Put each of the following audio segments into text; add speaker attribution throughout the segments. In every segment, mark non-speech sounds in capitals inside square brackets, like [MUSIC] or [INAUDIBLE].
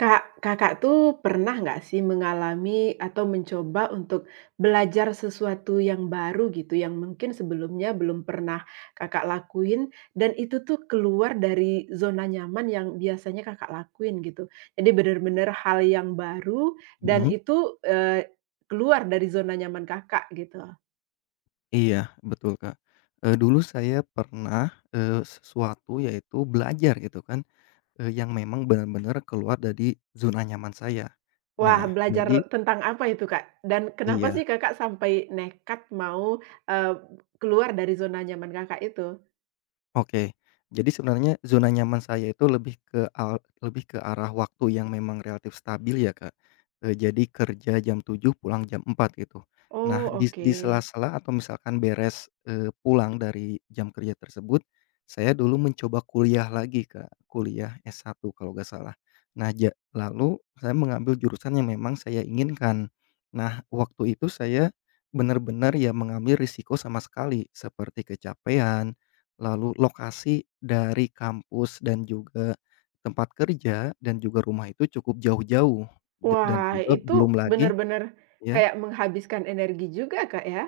Speaker 1: Kak, Kakak tuh pernah nggak sih mengalami atau mencoba untuk belajar sesuatu yang baru gitu, yang mungkin sebelumnya belum pernah Kakak lakuin dan itu tuh keluar dari zona nyaman yang biasanya Kakak lakuin gitu? Jadi benar-benar hal yang baru dan
Speaker 2: Mhm,
Speaker 1: itu, keluar dari zona nyaman Kakak gitu.
Speaker 2: iya betul, Kak. Dulu saya pernah, sesuatu yaitu belajar gitu kan, yang memang benar-benar keluar dari zona nyaman saya.
Speaker 1: Wah,
Speaker 2: Nah,
Speaker 1: belajar
Speaker 2: jadi
Speaker 1: tentang apa itu, Kak? Dan kenapa
Speaker 2: iya.
Speaker 1: sih Kakak sampai nekat mau, eee, keluar dari zona nyaman Kakak itu?
Speaker 2: Oke. Jadi sebenarnya zona nyaman saya itu lebih ke arah waktu yang memang relatif stabil ya, Kak. Jadi kerja jam 7 pulang jam 4 gitu.
Speaker 1: Oh,
Speaker 2: Nah, di
Speaker 1: oke.
Speaker 2: di sela-sela atau misalkan beres, pulang dari jam kerja tersebut, saya dulu mencoba kuliah lagi, Kak. Kuliah satu, kalau nggak salah. Nah, lalu saya mengambil jurusan yang memang saya inginkan. Nah, waktu itu saya benar-benar ya mengambil risiko sama sekali seperti kecapean. Lalu lokasi dari kampus dan juga tempat kerja dan juga rumah itu cukup jauh-jauh, dan
Speaker 1: Wah,
Speaker 2: juga
Speaker 1: itu
Speaker 2: belum lagi
Speaker 1: benar-benar
Speaker 2: ya
Speaker 1: kayak menghabiskan energi juga, Kak, ya?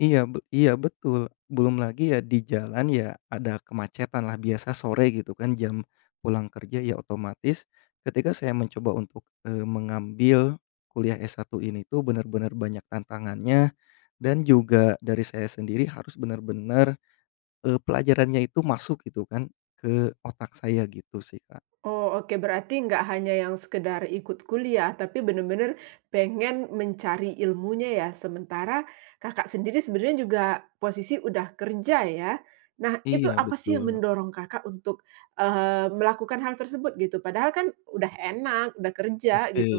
Speaker 2: iya, iya betul, belum lagi ya di jalan ya ada kemacetan lah biasa sore gitu kan, jam pulang kerja ya otomatis ketika saya mencoba untuk, mengambil kuliah S1 ini tuh benar-benar banyak tantangannya, dan juga dari saya sendiri harus benar-benar. Pelajarannya itu masuk gitu kan ke otak saya gitu sih, Kak.
Speaker 1: Oh, oke. Berarti nggak hanya yang sekedar ikut kuliah, tapi benar-benar pengen mencari ilmunya ya. Sementara Kakak sendiri sebenarnya juga posisi udah kerja ya. Nah, itu
Speaker 2: Iya
Speaker 1: apa sih yang
Speaker 2: betul,
Speaker 1: mendorong Kakak untuk, melakukan hal tersebut gitu? Padahal kan udah enak, udah kerja
Speaker 2: oke.
Speaker 1: gitu.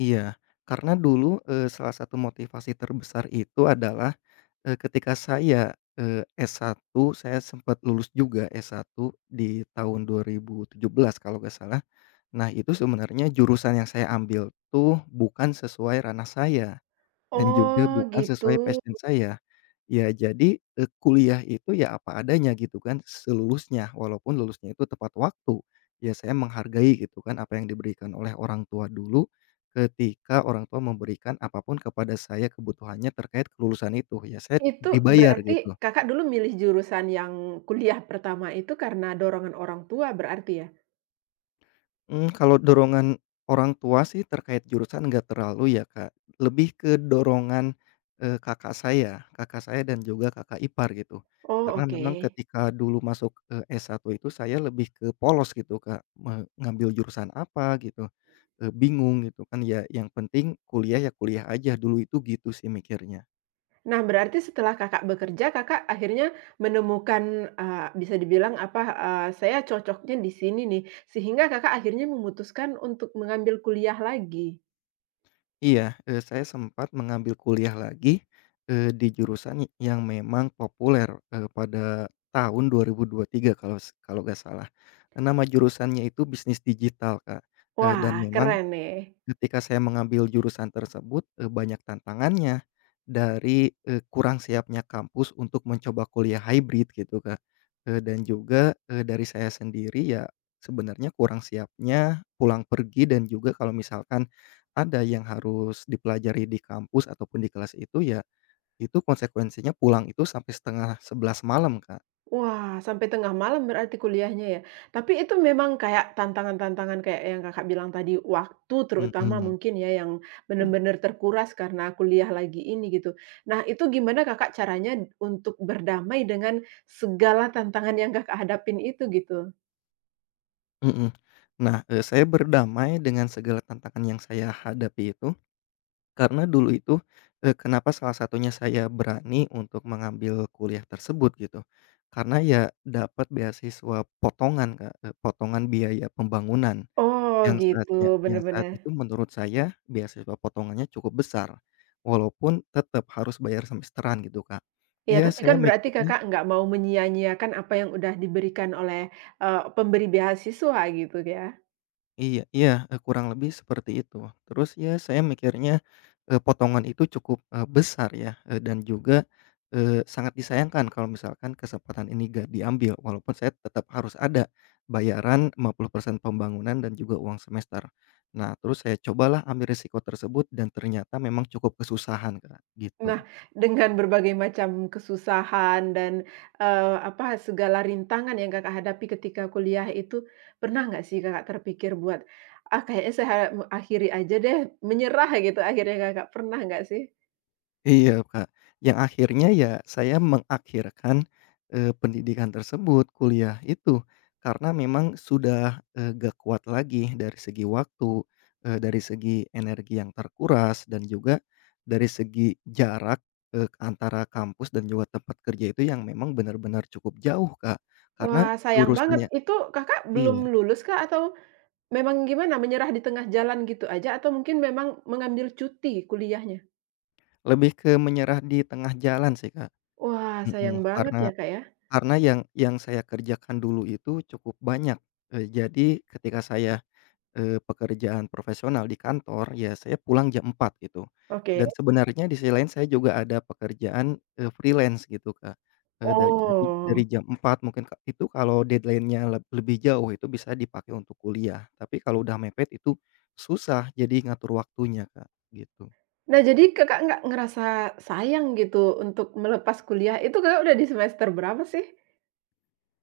Speaker 2: Iya, karena dulu, salah satu motivasi terbesar itu adalah, ketika saya, S1 saya sempat lulus juga, S1 di tahun 2017 kalau nggak salah. Nah, itu sebenarnya jurusan yang saya ambil tuh bukan sesuai ranah saya dan juga
Speaker 1: Oh,
Speaker 2: bukan sesuai
Speaker 1: gitu.
Speaker 2: passion saya. Ya jadi, kuliah itu ya apa adanya gitu kan selulusnya, walaupun lulusnya itu tepat waktu. Ya saya menghargai gitu kan apa yang diberikan oleh orang tua dulu, ketika orang tua memberikan apapun kepada saya kebutuhannya terkait kelulusan itu, ya saya
Speaker 1: Itu
Speaker 2: dibayar
Speaker 1: berarti
Speaker 2: gitu.
Speaker 1: Kakak dulu milih jurusan yang kuliah pertama itu karena dorongan orang tua berarti ya?
Speaker 2: Mmm, kalau dorongan orang tua sih terkait jurusan nggak terlalu ya, Kak. Lebih ke dorongan, kakak saya dan juga kakak ipar gitu.
Speaker 1: Oh,
Speaker 2: Karena
Speaker 1: oke.
Speaker 2: memang ketika dulu masuk, S1 itu saya lebih ke polos gitu, Kak, ngambil jurusan apa gitu, bingung gitu kan, ya yang penting kuliah ya kuliah aja dulu itu gitu sih mikirnya.
Speaker 1: Nah, berarti setelah Kakak bekerja, Kakak akhirnya menemukan, bisa dibilang apa, saya cocoknya di sini nih, sehingga Kakak akhirnya memutuskan untuk mengambil kuliah lagi.
Speaker 2: Iya, saya sempat mengambil kuliah lagi, di jurusan yang memang populer, pada tahun 2023 kalau nggak salah. Nama jurusannya itu bisnis digital, Kak,
Speaker 1: Wah,
Speaker 2: dan memang
Speaker 1: keren nih.
Speaker 2: ketika saya mengambil jurusan tersebut, banyak tantangannya dari, kurang siapnya kampus untuk mencoba kuliah hybrid gitu, Kak. Dan juga, dari saya sendiri ya sebenarnya kurang siapnya pulang pergi dan juga kalau misalkan ada yang harus dipelajari di kampus ataupun di kelas itu ya, itu konsekuensinya pulang itu sampai setengah sebelas malam, Kak.
Speaker 1: Wah, sampai tengah malam berarti kuliahnya ya? Tapi itu memang kayak tantangan-tantangan kayak yang Kakak bilang tadi, waktu terutama
Speaker 2: Mhm,
Speaker 1: mungkin ya yang benar-benar terkuras karena kuliah lagi ini gitu. Nah, itu gimana Kakak caranya untuk berdamai dengan segala tantangan yang Kakak hadapin itu gitu?
Speaker 2: mhm. Nah, saya berdamai dengan segala tantangan yang saya hadapi itu karena dulu itu, kenapa salah satunya saya berani untuk mengambil kuliah tersebut gitu, karena ya dapat beasiswa potongan, Kak, potongan biaya pembangunan
Speaker 1: Oh
Speaker 2: yang
Speaker 1: gitu, bener
Speaker 2: saat
Speaker 1: bener.
Speaker 2: itu menurut saya beasiswa potongannya cukup besar, walaupun tetap harus bayar semesteran gitu, Kak.
Speaker 1: Ya
Speaker 2: Iya,
Speaker 1: tapi
Speaker 2: saya
Speaker 1: kan berarti
Speaker 2: mikirnya
Speaker 1: Kakak nggak mau menyia-nyiakan apa yang udah diberikan oleh, pemberi beasiswa gitu ya?
Speaker 2: iya, iya, kurang lebih seperti itu. Terus ya saya mikirnya, potongan itu cukup, besar ya, dan juga, sangat disayangkan kalau misalkan kesempatan ini nggak diambil, walaupun saya tetap harus ada bayaran 50% pembangunan dan juga uang semester. Nah, terus saya cobalah ambil resiko tersebut dan ternyata memang cukup kesusahan, Kak, gitu.
Speaker 1: Nah, dengan berbagai macam kesusahan dan, segala rintangan yang Kakak hadapi ketika kuliah itu, pernah nggak sih Kakak terpikir buat, "Ah, kayaknya saya akhiri aja deh," menyerah gitu akhirnya Kakak, pernah nggak sih?
Speaker 2: Iya, Kak, yang akhirnya ya saya mengakhirkan, pendidikan tersebut, kuliah itu, karena memang sudah, nggak kuat lagi dari segi waktu, dari segi energi yang terkuras, dan juga dari segi jarak, antara kampus dan juga tempat kerja itu yang memang benar-benar cukup jauh, Kak, karena
Speaker 1: Wah, sayang banget.
Speaker 2: jurusannya
Speaker 1: Itu Kakak belum
Speaker 2: iya,
Speaker 1: lulus kak atau memang gimana, menyerah di tengah jalan gitu aja atau mungkin memang mengambil cuti kuliahnya?
Speaker 2: lebih ke menyerah di tengah jalan sih, Kak,
Speaker 1: Wah, sayang
Speaker 2: mhm,
Speaker 1: banget ya,
Speaker 2: karena
Speaker 1: Kak, ya?
Speaker 2: Karena yang saya kerjakan dulu itu cukup banyak, jadi ketika saya, pekerjaan profesional di kantor, ya saya pulang jam 4 gitu.
Speaker 1: Oke.
Speaker 2: Dan sebenarnya di sisi lain saya juga ada pekerjaan, freelance gitu, Kak. Eee, da jadi
Speaker 1: Oh.
Speaker 2: dari jam 4 mungkin itu kalau deadline-nya lebih jauh itu bisa dipakai untuk kuliah, tapi kalau udah mepet itu susah jadi ngatur waktunya, Kak, gitu.
Speaker 1: Nah, jadi Kakak nggak ngerasa sayang gitu untuk melepas kuliah, itu Kakak udah di semester berapa sih?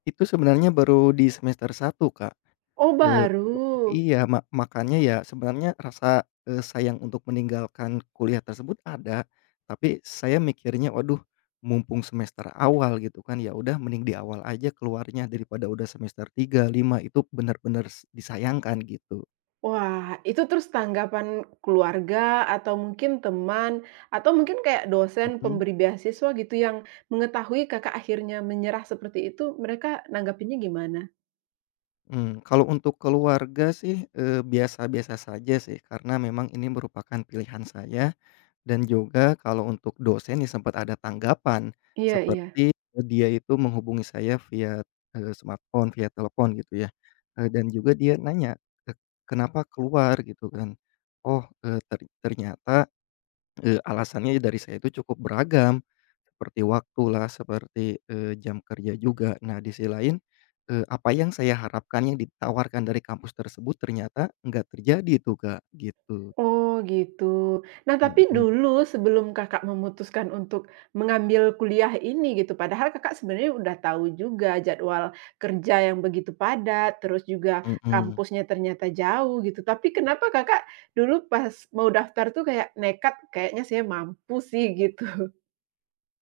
Speaker 2: Itu sebenarnya baru di semester satu, Kak,
Speaker 1: Oh,
Speaker 2: eee
Speaker 1: baru.
Speaker 2: iya, makanya ya sebenarnya rasa, sayang untuk meninggalkan kuliah tersebut ada, tapi saya mikirnya, waduh, mumpung semester awal gitu kan, ya udah mending di awal aja keluarnya daripada udah semester 3 5 itu benar-benar disayangkan gitu.
Speaker 1: Wah, itu terus tanggapan keluarga atau mungkin teman, atau mungkin kayak dosen
Speaker 2: Mhm.
Speaker 1: pemberi beasiswa gitu yang mengetahui Kakak akhirnya menyerah seperti itu, mereka nanggapinnya gimana?
Speaker 2: Mhm, kalau untuk keluarga sih, biasa-biasa saja sih karena memang ini merupakan pilihan saya. Dan juga kalau untuk dosen ya sempat ada tanggapan,
Speaker 1: Iya iya.
Speaker 2: seperti, dia itu menghubungi saya via, smartphone, via telepon gitu ya, dan juga dia nanya, eee, "Kenapa keluar?" Gitu kan. Oh, eee, ter ternyata, alasannya dari saya itu cukup beragam, seperti waktulah, seperti, jam kerja juga. Nah, di sisi lain, apa yang saya harapkan yang ditawarkan dari kampus tersebut ternyata nggak terjadi tuh, Kak, gitu.
Speaker 1: Oh gitu. Nah tapi
Speaker 2: Mhm,
Speaker 1: dulu sebelum Kakak memutuskan untuk mengambil kuliah ini gitu, padahal Kakak sebenarnya udah tahu juga jadwal kerja yang begitu padat, terus juga
Speaker 2: mhm.
Speaker 1: kampusnya ternyata jauh gitu. Tapi kenapa Kakak dulu pas mau daftar tuh kayak nekat, kayaknya saya mampu sih gitu. [LAUGHS]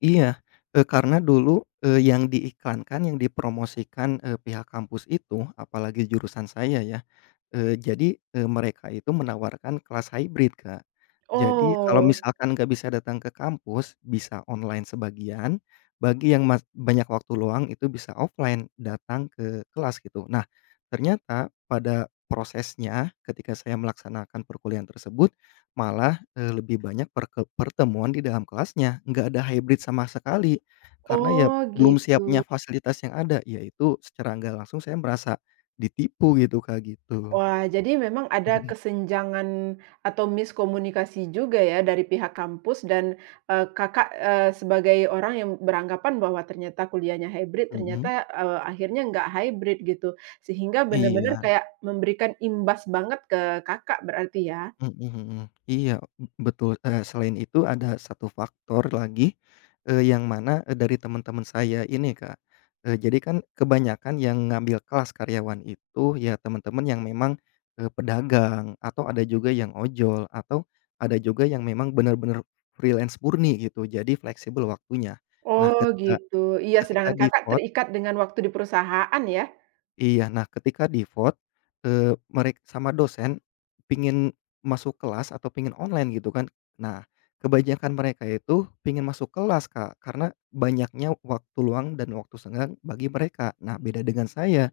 Speaker 2: Iya, karena dulu, yang diiklankan, yang dipromosikan, pihak kampus itu, apalagi jurusan saya ya. Jadi, mereka itu menawarkan kelas hybrid, Kak. Jadi kalau
Speaker 1: Oh,
Speaker 2: misalkan nggak bisa datang ke kampus, bisa online sebagian, bagi yang banyak waktu luang itu bisa offline, datang ke kelas gitu. Nah, ternyata pada prosesnya ketika saya melaksanakan perkuliahan tersebut, malah, lebih banyak pertemuan di dalam kelasnya, nggak ada hybrid sama sekali. Karena ya
Speaker 1: oh
Speaker 2: belum
Speaker 1: gitu.
Speaker 2: siap punya fasilitas yang ada, yaitu secara nggak langsung saya merasa ditipu gitu, Kak, gitu.
Speaker 1: Wah, jadi memang ada
Speaker 2: Mhm,
Speaker 1: kesenjangan atau miskomunikasi juga ya dari pihak kampus dan Kakak, sebagai orang yang beranggapan bahwa ternyata kuliahnya hybrid,
Speaker 2: mhm.
Speaker 1: ternyata, akhirnya nggak hybrid gitu. Sehingga benar-benar
Speaker 2: Iya,
Speaker 1: kayak memberikan imbas banget ke Kakak berarti ya?
Speaker 2: mhm, mhm. Iya, betul, selain itu ada satu faktor lagi, yang mana, dari teman-teman saya ini, Kak, jadi kan kebanyakan yang ngambil kelas karyawan itu ya teman-teman yang memang, pedagang atau ada juga yang ojol atau ada juga yang memang benar-benar freelance murni gitu, jadi fleksibel waktunya. Nah,
Speaker 1: Oh
Speaker 2: ketika
Speaker 1: gitu, iya
Speaker 2: ketika
Speaker 1: sedangkan Kakak
Speaker 2: di-VOT.
Speaker 1: terikat dengan waktu di perusahaan ya?
Speaker 2: Iya. Nah, ketika di vote, merek sama dosen pingin masuk kelas atau pingin online gitu kan. Nah, kebanyakan mereka itu pingin masuk kelas, Kak, karena banyaknya waktu luang dan waktu senggang bagi mereka. Nah, beda dengan saya.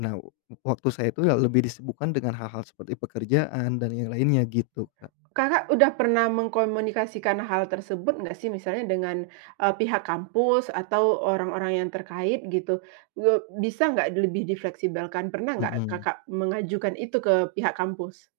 Speaker 2: Nah, waktu saya itu ya lebih disibukkan dengan hal-hal seperti pekerjaan dan yang lainnya gitu, Kak.
Speaker 1: Kakak udah pernah mengkomunikasikan hal tersebut nggak sih? Misalnya dengan, pihak kampus atau orang-orang yang terkait gitu, bisa nggak lebih difleksibelkan? Pernah nggak
Speaker 2: Mhm.
Speaker 1: Kakak mengajukan itu ke pihak kampus?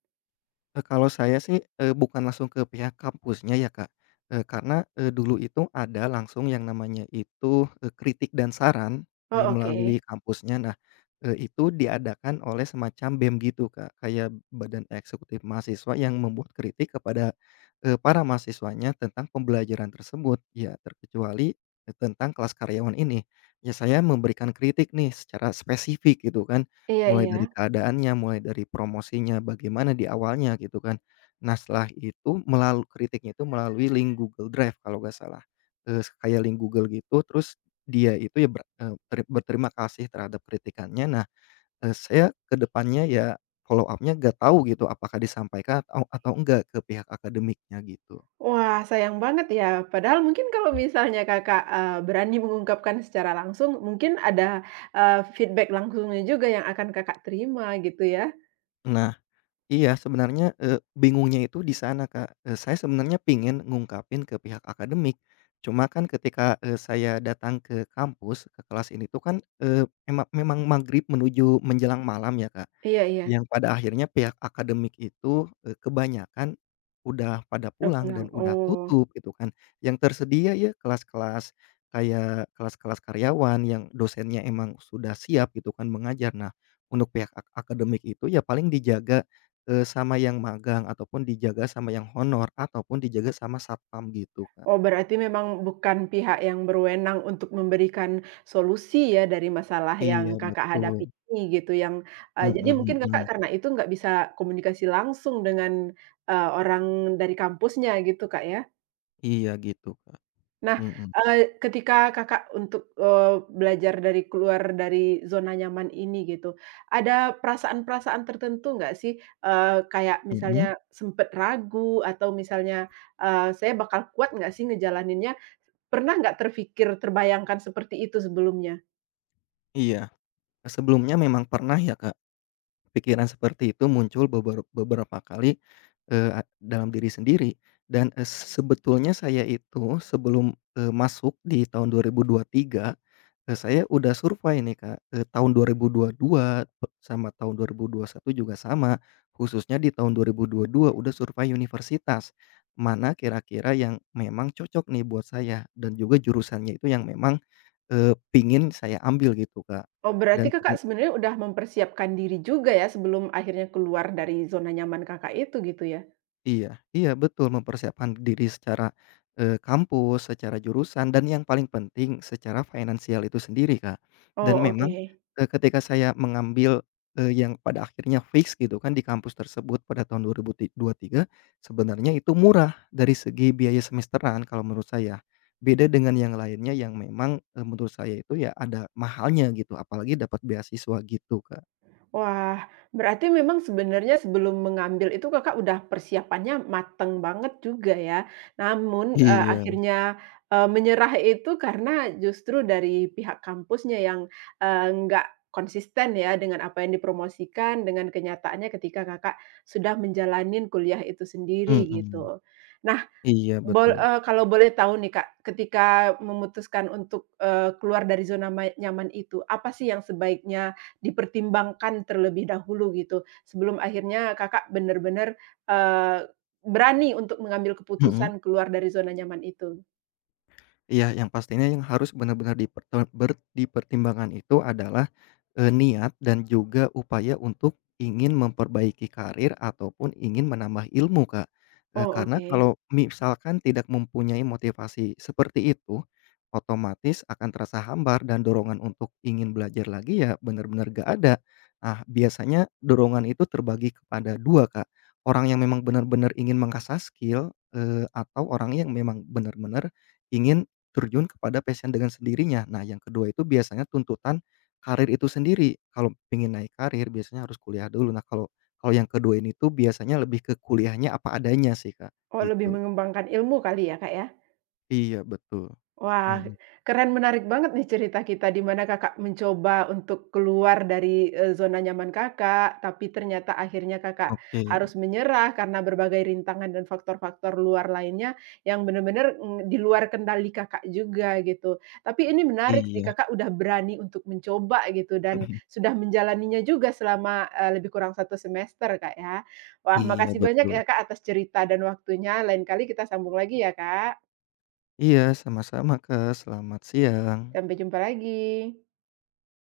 Speaker 2: Kalau saya sih, bukan langsung ke pihak kampusnya ya, Kak, karena, dulu itu ada langsung yang namanya itu, kritik dan saran,
Speaker 1: Oh,
Speaker 2: melalui
Speaker 1: oke.
Speaker 2: kampusnya. Nah, itu diadakan oleh semacam BEM gitu, Kak, kayak Badan Eksekutif Mahasiswa yang membuat kritik kepada, para mahasiswanya tentang pembelajaran tersebut, ya terkecuali, tentang kelas karyawan ini. Ya saya memberikan kritik nih secara spesifik gitu kan,
Speaker 1: Iya
Speaker 2: mulai dari
Speaker 1: iya.
Speaker 2: keadaannya, mulai dari promosinya, bagaimana di awalnya gitu kan. Nah, setelah itu melalui kritiknya itu melalui link Google Drive kalau nggak salah, kayak link Google gitu, terus dia itu ya ber eee, teri berterima kasih terhadap kritikannya. Nah, saya ke depannya ya follow up-nya nggak tahu gitu apakah disampaikan atau enggak ke pihak akademiknya gitu.
Speaker 1: Wah, sayang banget ya. Padahal mungkin kalau misalnya Kakak, berani mengungkapkan secara langsung, mungkin ada, feedback langsungnya juga yang akan Kakak terima gitu ya?
Speaker 2: Nah, iya, sebenarnya, bingungnya itu di sana, Kak. Saya sebenarnya pingin ngungkapin ke pihak akademik, cuma kan ketika, saya datang ke kampus, ke kelas ini tuh kan, eee, ema memang maghrib menuju menjelang malam ya, Kak.
Speaker 1: Iya iya,
Speaker 2: Yang pada akhirnya pihak akademik itu, kebanyakan udah pada
Speaker 1: udah
Speaker 2: pulang
Speaker 1: pulang,
Speaker 2: dan udah
Speaker 1: oh.
Speaker 2: tutup gitu kan. Yang tersedia ya kelas-kelas kayak kelas-kelas karyawan yang dosennya emang sudah siap gitu kan mengajar. Nah, untuk pihak akademik itu ya paling dijaga, sama yang magang ataupun dijaga sama yang honor ataupun dijaga sama satpam gitu, Kak.
Speaker 1: Oh, berarti memang bukan pihak yang berwenang untuk memberikan solusi ya dari masalah
Speaker 2: Iya
Speaker 1: yang Kakak
Speaker 2: betul,
Speaker 1: hadapi ini gitu yang jadi mungkin
Speaker 2: mhm,
Speaker 1: Kakak
Speaker 2: mhm.
Speaker 1: karena itu nggak bisa komunikasi langsung dengan, orang dari kampusnya gitu, Kak, ya?
Speaker 2: Iya gitu, Kak.
Speaker 1: Nah,
Speaker 2: Mhm,
Speaker 1: eee, ketika Kakak untuk, belajar dari keluar dari zona nyaman ini gitu, ada perasaan-perasaan tertentu nggak sih? Kayak
Speaker 2: mhm,
Speaker 1: misalnya sempet ragu atau misalnya, "Saya bakal kuat nggak sih ngejalaninnya?" Pernah nggak terfikir, terbayangkan seperti itu sebelumnya?
Speaker 2: iya. Sebelumnya memang pernah ya, Kak? Pikiran seperti itu muncul beberapa kali, eee, a dalam diri sendiri dan, sebetulnya saya itu sebelum, masuk di tahun 2023, saya udah survei nih, Kak, tahun 2022 sama tahun 2021 juga sama, khususnya di tahun 2022 udah survei universitas, mana kira-kira yang memang cocok nih buat saya dan juga jurusannya itu yang memang, pingin saya ambil gitu, Kak,
Speaker 1: Oh, berarti
Speaker 2: dan
Speaker 1: Kakak sebenarnya udah mempersiapkan diri juga ya sebelum akhirnya keluar dari zona nyaman Kakak itu gitu ya?
Speaker 2: iya, iya betul, mempersiapkan diri secara, kampus, secara jurusan, dan yang paling penting secara finansial itu sendiri, Kak. Dan,
Speaker 1: Oh,
Speaker 2: mmm,
Speaker 1: oke.
Speaker 2: memang, ketika saya mengambil, yang pada akhirnya fix gitu kan di kampus tersebut pada tahun 2023, sebenarnya itu murah dari segi biaya semesteran kalau menurut saya. Beda dengan yang lainnya yang memang, menurut saya itu ya ada mahalnya gitu apalagi dapat beasiswa gitu, Kak.
Speaker 1: Wah, berarti memang sebenarnya sebelum mengambil itu Kakak udah persiapannya mateng banget juga ya. Namun, eee,
Speaker 2: Iya.
Speaker 1: akhirnya, eee, menyerah itu karena justru dari pihak kampusnya yang nggak konsisten ya dengan apa yang dipromosikan, dengan kenyataannya ketika Kakak sudah menjalanin kuliah itu sendiri
Speaker 2: Mhm,
Speaker 1: gitu. Nah,
Speaker 2: iya betul,
Speaker 1: Kalau boleh tahu nih Kak, ketika memutuskan untuk, keluar dari zona nyaman itu, apa sih yang sebaiknya dipertimbangkan terlebih dahulu gitu, sebelum akhirnya Kakak bener-bener, eee, berani untuk mengambil
Speaker 2: mhm.
Speaker 1: keputusan keluar dari zona nyaman itu?
Speaker 2: Iya, yang pastinya yang harus benar-benar diperte ber dipertimbangkan itu adalah, niat dan juga upaya untuk ingin memperbaiki karir ataupun ingin menambah ilmu, Kak.
Speaker 1: Oh
Speaker 2: Karena
Speaker 1: oke.
Speaker 2: kalau misalkan tidak mempunyai motivasi seperti itu, otomatis akan terasa hambar dan dorongan untuk ingin belajar lagi ya benar-benar nggak ada. Ah, biasanya dorongan itu terbagi kepada 2, Kak. Orang yang memang benar-benar ingin mengasah skill, atau orang yang memang benar-benar ingin terjun kepada passion dengan sendirinya. Nah, yang kedua itu biasanya tuntutan karir itu sendiri. Kalau pengen naik karir biasanya harus kuliah dulu. Nah, kalau kalau yang kedua ini tuh biasanya lebih ke kuliahnya apa adanya sih, Kak,
Speaker 1: Oh lebih
Speaker 2: gitu.
Speaker 1: mengembangkan ilmu kali ya Kak ya?
Speaker 2: Iya, betul.
Speaker 1: Wah,
Speaker 2: Mhm.
Speaker 1: keren menarik banget nih cerita kita di mana Kakak mencoba untuk keluar dari zona nyaman Kakak, tapi ternyata akhirnya Kakak
Speaker 2: Oke.
Speaker 1: harus menyerah karena berbagai rintangan dan faktor-faktor luar lainnya yang benar-benar di luar kendali Kakak juga gitu. Tapi ini menarik sih
Speaker 2: Iya.
Speaker 1: Kakak udah berani untuk mencoba gitu dan
Speaker 2: [LAUGHS]
Speaker 1: sudah menjalaninya juga selama lebih kurang satu semester Kak ya. Wah
Speaker 2: Iya,
Speaker 1: makasih banyak
Speaker 2: betul.
Speaker 1: ya Kak atas cerita dan waktunya, lain kali kita sambung lagi ya Kak.
Speaker 2: Iya, sama-sama, Kak. Selamat siang.
Speaker 1: Sampai jumpa lagi.